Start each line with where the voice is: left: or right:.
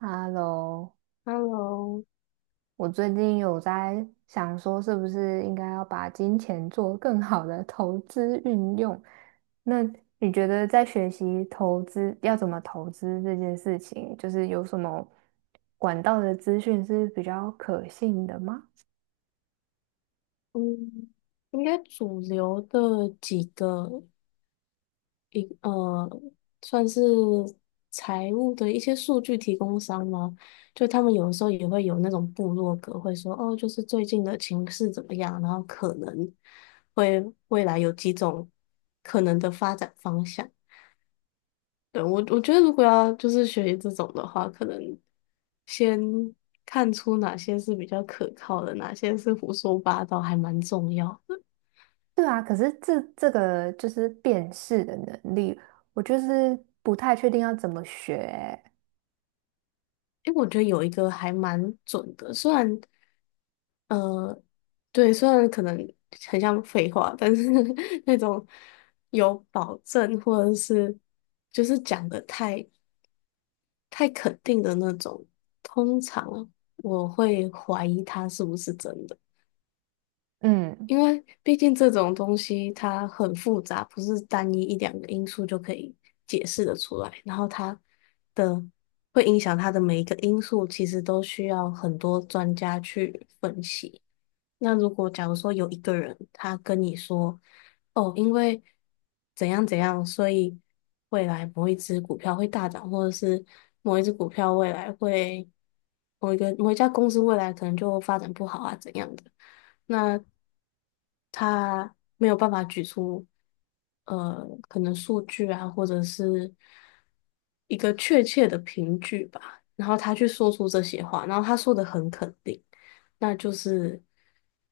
right: Hello，
left: Hello。
right: 我最近有在想说，是不是应该要把金钱做更好的投资运用？那你觉得在学习投资要怎么投资这件事情，就是有什么管道的资讯是比较可信的吗？
left: 嗯，应该主流的几个呃，算是财务的一些数据提供商吗？就他们有的时候也会有那种部落格，会说哦，就是最近的情势怎么样，然后可能会未来有几种可能的发展方向。对，我觉得如果要就是学习这种的话，可能先看出哪些是比较可靠的，哪些是胡说八道，还蛮重要。
right: 对啊，可是这个就是辨识的能力，我就是不太确定要怎么学欸
left: 因为我觉得有一个还蛮准的，虽然呃，对，虽然可能很像废话，但是 那种有保证或者是就是讲的太肯定的那种，通常我会怀疑它是不是真的。
right: 嗯。
left: 因为毕竟这种东西它很复杂，不是单一一两个因素就可以解释得出来。然后的会影响它的每一个因素，其实都需要很多专家去分析。那如果假如说有一个人他跟你说，哦，因为怎样怎样，所以未来某一只股票会大涨，或者是某一只股票未来会某一个某一家公司未来可能就发展不好啊，怎样的。那他没有办法举出可能数据啊，或者是一个确切的凭据吧，然后他去说出这些话，然后他说的很肯定，那就是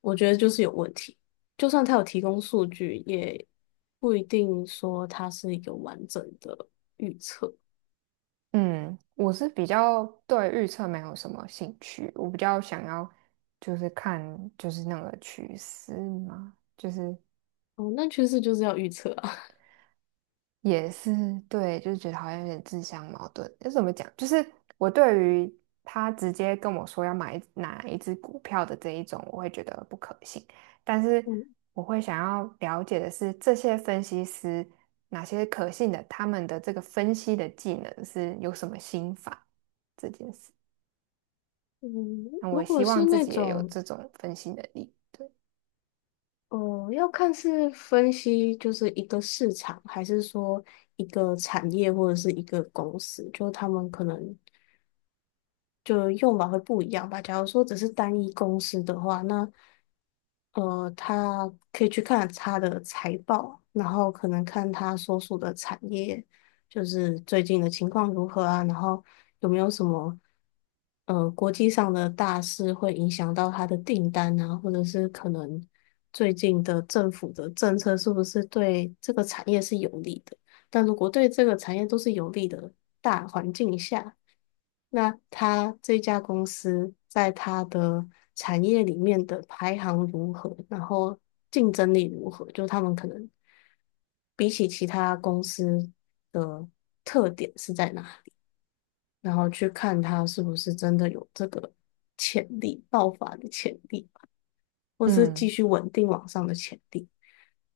left: 我觉得就是有问题。就算他有提供数据，也不一定说他是一个完整的预测。
right: 嗯，我是比较对预测没有什么兴趣，我比较想要就是看就是那个趋势嘛，就是
left: 哦，那趋势就是要预测啊。
right: 也是对，就是觉得好像有点自相矛盾。就怎么讲？就是我对于他直接跟我说要买哪一只股票的这一种，我会觉得不可信。但是
left: 嗯
right: 我会想要了解的是，这些分析师哪些可信的，他们的这个分析的技能是有什么心法这件事。
left: 嗯，
right: 那
left: 如
right: 我
left: 果
right: 希
left: 是
right: 望自
left: 那
right: 己也有
left: 种
right: 这种分析能力。对，
left: 哦，要看是分析就是一个市场，还是说一个产业或者是一个公司，就他们可能就用法会不一样吧。假如说只是单一公司的话，那他可以去看他的财报，然后可能看他所属的产业，就是最近的情况如何啊，然后有没有什么国际上的大事会影响到他的订单啊，或者是可能最近的政府的政策是不是对这个产业是有利的？但如果对这个产业都是有利的，那他这家公司在他的产业里面的排行如何，然后竞争力如何？就他们可能比起其他公司的特点是在哪，然后去看它是不是真的有这个潜力、爆发的潜力，或是继
right: 嗯
left: 续稳定往上的潜力。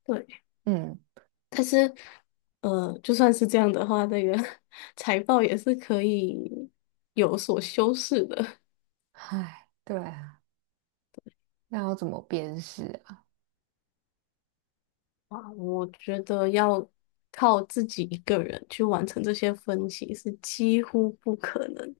left: 对，
right: 嗯，
left: 但是就算是这样的话，那个 财报也是可以有所修饰的。
right: 唉，对啊，那要怎么辨识啊？
left: 啊，我觉得要靠自己一个人去完成这些分析是几乎不可能。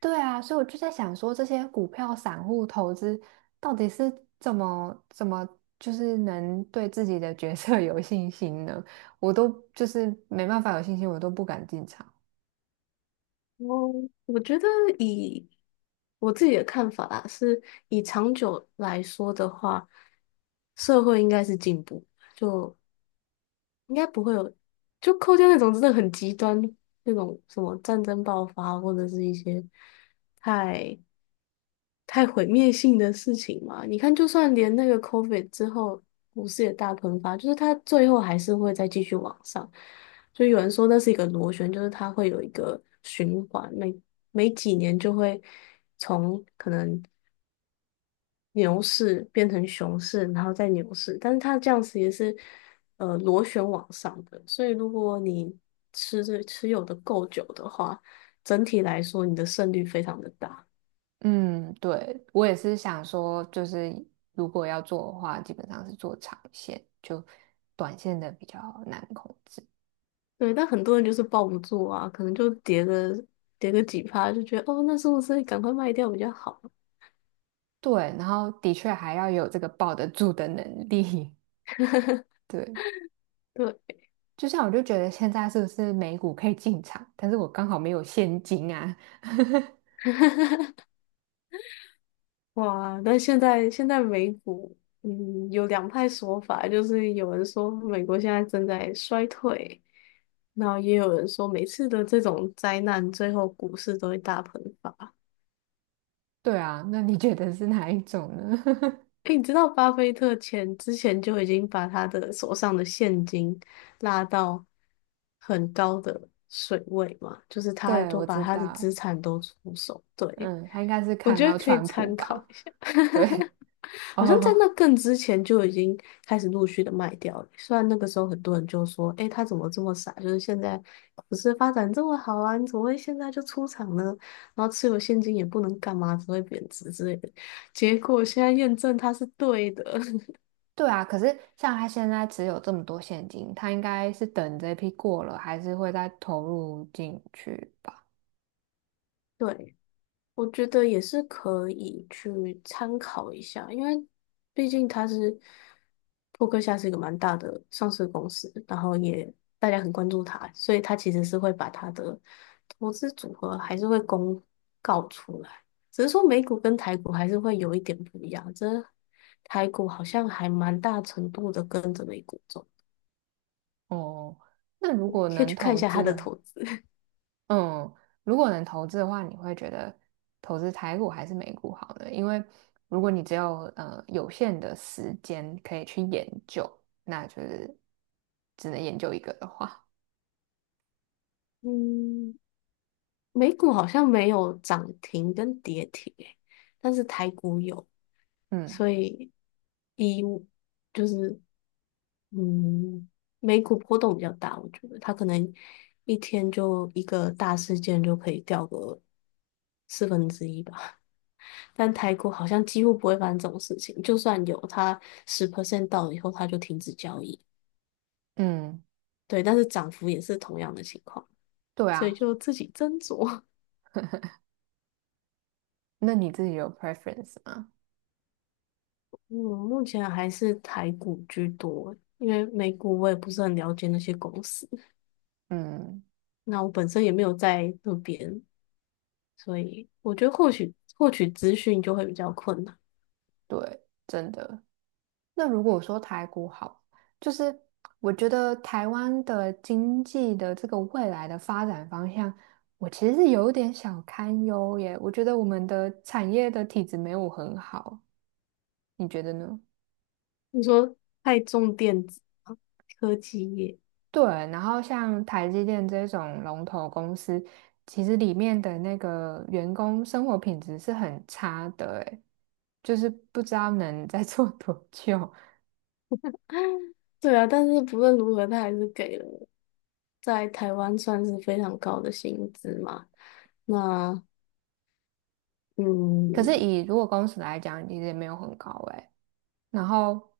right: 对啊，所以我就在想说，这些股票散户投资到底是怎么，就是能对自己的角色 有信心呢？我都就是没办法有信心，我都不敢进场。
left: 哦，我觉得以我自己的看法啊，是以长久来说的话，社会应该是进步，就应该不会有，就扣掉那种真的很极端那种什么战争爆发或者是一些太太毁灭性的事情嘛。你看，就算连那个 COVID 之后，股市也大喷发，就是它最后还是会再继续往上。就有人说那是一个螺旋，就是它会有一个循环，每几年就会从可能牛市变成熊市，然后再牛市，但是它这样子也是螺旋往上的。所以如果你持有的够久的话，整体来说你的胜率非常的大。
right: 嗯，对，我也是想说，就是如果要做的话，基本上是做长线，就短线的比较难控制。
left: 对，但很多人就是抱不住啊，可能就跌个几趴，就觉得哦，那是不是赶快卖掉比较好？
right: 对，然后的确还要有这个抱得住的能力。对，
left: 对，
right: 就像我就觉得现在是不是美股可以进场，但是我刚好没有现金啊。
left: 哇，但现在美股，有两派说法，就是有人说美国现在正在衰退，然后也有人说每次的这种灾难，最后股市都会大喷发。
right: 对啊，那你觉得是哪一种呢？
left: 诶，你知道巴菲特之前就已经把他的手上的现金拉到很高的水位嘛，就是 他
right: 对，
left: 都
right: 我
left: 把
right: 知
left: 他的资
right: 道，
left: 产都出手，对，
right: 嗯，他应该是
left: 我
right: 看
left: 觉得
right: 到
left: 可以
right: 川普
left: 参考
right: 吧？
left: 一下。
right: 对，
left: 好像在那
right: 哦，
left: 更之前就已经开始陆续的卖掉了。虽然那个时候很多人就说："诶，他怎么这么傻？就是现在股是发展这么好啊，你怎么会现在就出场呢？然后持有现金也不能干嘛，只会贬值之类的。"结果现在验证它是对的，
right: 对啊，可是像他现在只有这么多现金，他应该是等这批过了，还是会再投入进去吧？
left: 对。我觉得也是可以去参考一下，因为毕竟扑克夏是一个蛮大的上市公司，然后也大家很关注它，所以它其实是会把它的投资组合还是会公告出来，只是说美股跟台股还是会有一点不一样，这台股好像还蛮大程度的跟着美股走，
right: 哦，那如果
left: 可以
right: 能
left: 去看一
right: 投
left: 下它
right: 资
left: 的
right: 的，
left: 投资。
right: 嗯，如果能投资的话，你会觉得投资台股还是美股好呢？因为如果你只有有限的时间可以去研究，那就是只能研究一个的话，
left: 嗯，美股好像没有涨停跟跌停、诶，但是台股有。
right: 嗯
left: 所以以就是嗯，美股波动比较大，我觉得它可能一天就一个大事件就可以掉个1/4吧。但台股好像几乎不会发生这种事情，就算有，它10% 到了以后，它就停止交易。
right: 嗯，
left: 对，但是涨幅也是同样的情况，
right: 对
left: 所以
right: 啊，
left: 就自己斟酌。
right: 那你自己有 preference 吗？
left: 嗯，目前还是台股居多，因为美股我也不是很了解那些公司。
right: 嗯，
left: 那我本身也没有在那边，所以我觉得获取资讯就会比较困难。
right: 对，真的。那如果说台股好，就是我觉得台湾的经济的这个未来的发展方向，我其实是有点小堪忧耶。我觉得我们的产业的体质没有很好，你觉得呢？
left: 你说太重电子吗科技业，
right: 对，然后像台积电这种龙头公司，其实里面的那个员工生活品质是很差的，诶，就是不知道能再做多久。
left: 对啊，但是不论如何，他还是给了在台湾算是非常高的薪资嘛。那
right: 可
left: 嗯，
right: 是以如果公司来讲，其实也没有很高，诶。然后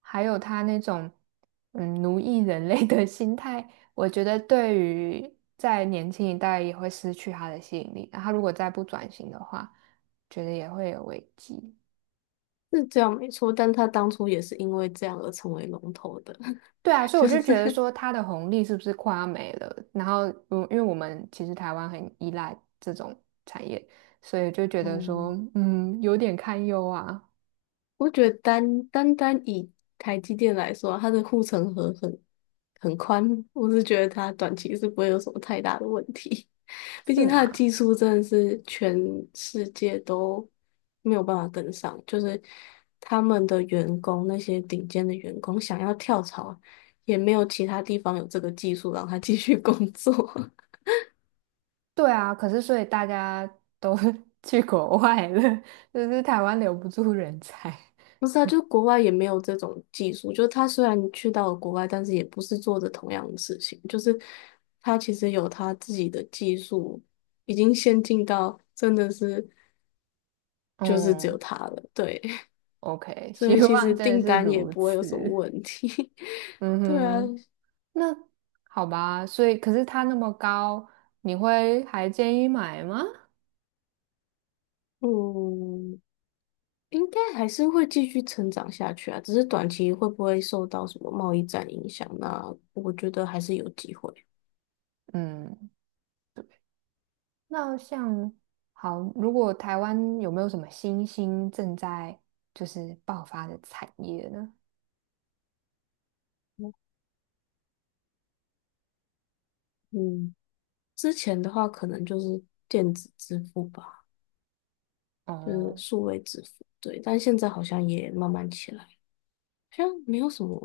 right: 还有他那种奴役人类的 心态，我觉得对于在年轻一代也会失去他的吸引力。然后他如果再不转型的话，觉得也会有危机。
left: 是这样没错，但他当初也是因为这样而成为龙头的，
right: 对啊，所以我
left: 就是
right: 就觉得说他的红利是不是快要没了？然后，嗯，因为我们其实台湾很依赖这种产业，所以就觉得说，
left: 嗯，
right: 嗯，有点堪忧啊。
left: 我觉得单单以台积电来说啊它的护城河很宽，我是觉得它短期是不会有什么太大的问题。毕
right: 是
left: 竟它的
right: 啦。
left: 技术真的是全世界都没有办法跟上，就是他们的员工那些顶尖的员工想要跳槽，也没有其他地方有这个技术让他继续工作。
right: 对啊，可是所以大家都 去国外了，就是台湾留不住人才。
left: 不是啊，就国外也没有这种技术。就他虽然去到了国外，但是也不是做着同样的事情。就是他其实有他自己的技术，已经先进到真的是 就是只有
right: 嗯
left: 他了。对，
right: ，OK，
left: 所
right: 希
left: 以其
right: 望
left: 实
right: 真的
left: 订
right: 是
left: 单也
right: 如
left: 不会有什么
right: 此。
left: 问题。
right: 嗯
left: 对啊，
right: 哼，那 好吧，所以可是它那么高，你会还建议买吗？
left: 嗯，应该还是会继续成长下去啊。只是短期会不会受到什么贸易战影响，那我觉得还是有机会。
right: 嗯，那像好，如果台湾有没有什么新兴正在就是爆发的产业呢？
left: 嗯。之前的话可能就是电子支付吧，就是
right: 哦、
left: 数位支付，对，但现在好像也慢慢起来，好像没有什么，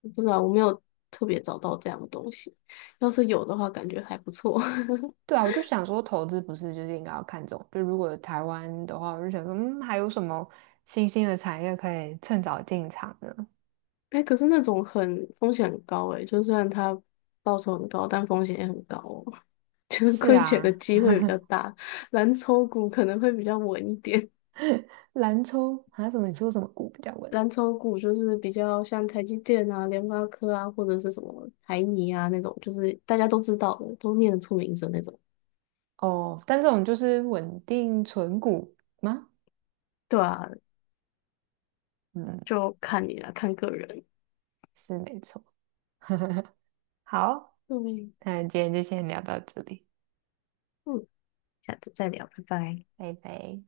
left: 我不知道，我没有特别找到这样的东西，要是有的话，感觉还不错。
right: 对啊，我就想说，投资不是就是应该要看中，就如果台湾的话，我就想说，嗯，还有什么新兴的产业可以趁早进场呢？
left: 哎可是那种很风险很高哎，就算然它报酬很高，但风险也很高哦，就是
right: 是
left: 亏钱的
right: 啊，
left: 机会比较大，蓝筹股可能会比较稳一点。
right: 蓝筹还有什么？你说什么股比较稳？
left: 蓝筹股就是比较像台积电啊、联发科啊，或者是什么台泥啊那种，就是大家都知道的，都念得出名字那种。
right: 哦，但这种就是稳定存股吗？
left: 对啊，
right: 嗯，
left: 就看你了，看个人。
right: 是没错。好，
left: 对，
right: 那今天就先聊到这里，
left: 嗯，下次再聊，拜拜。
right: 拜拜。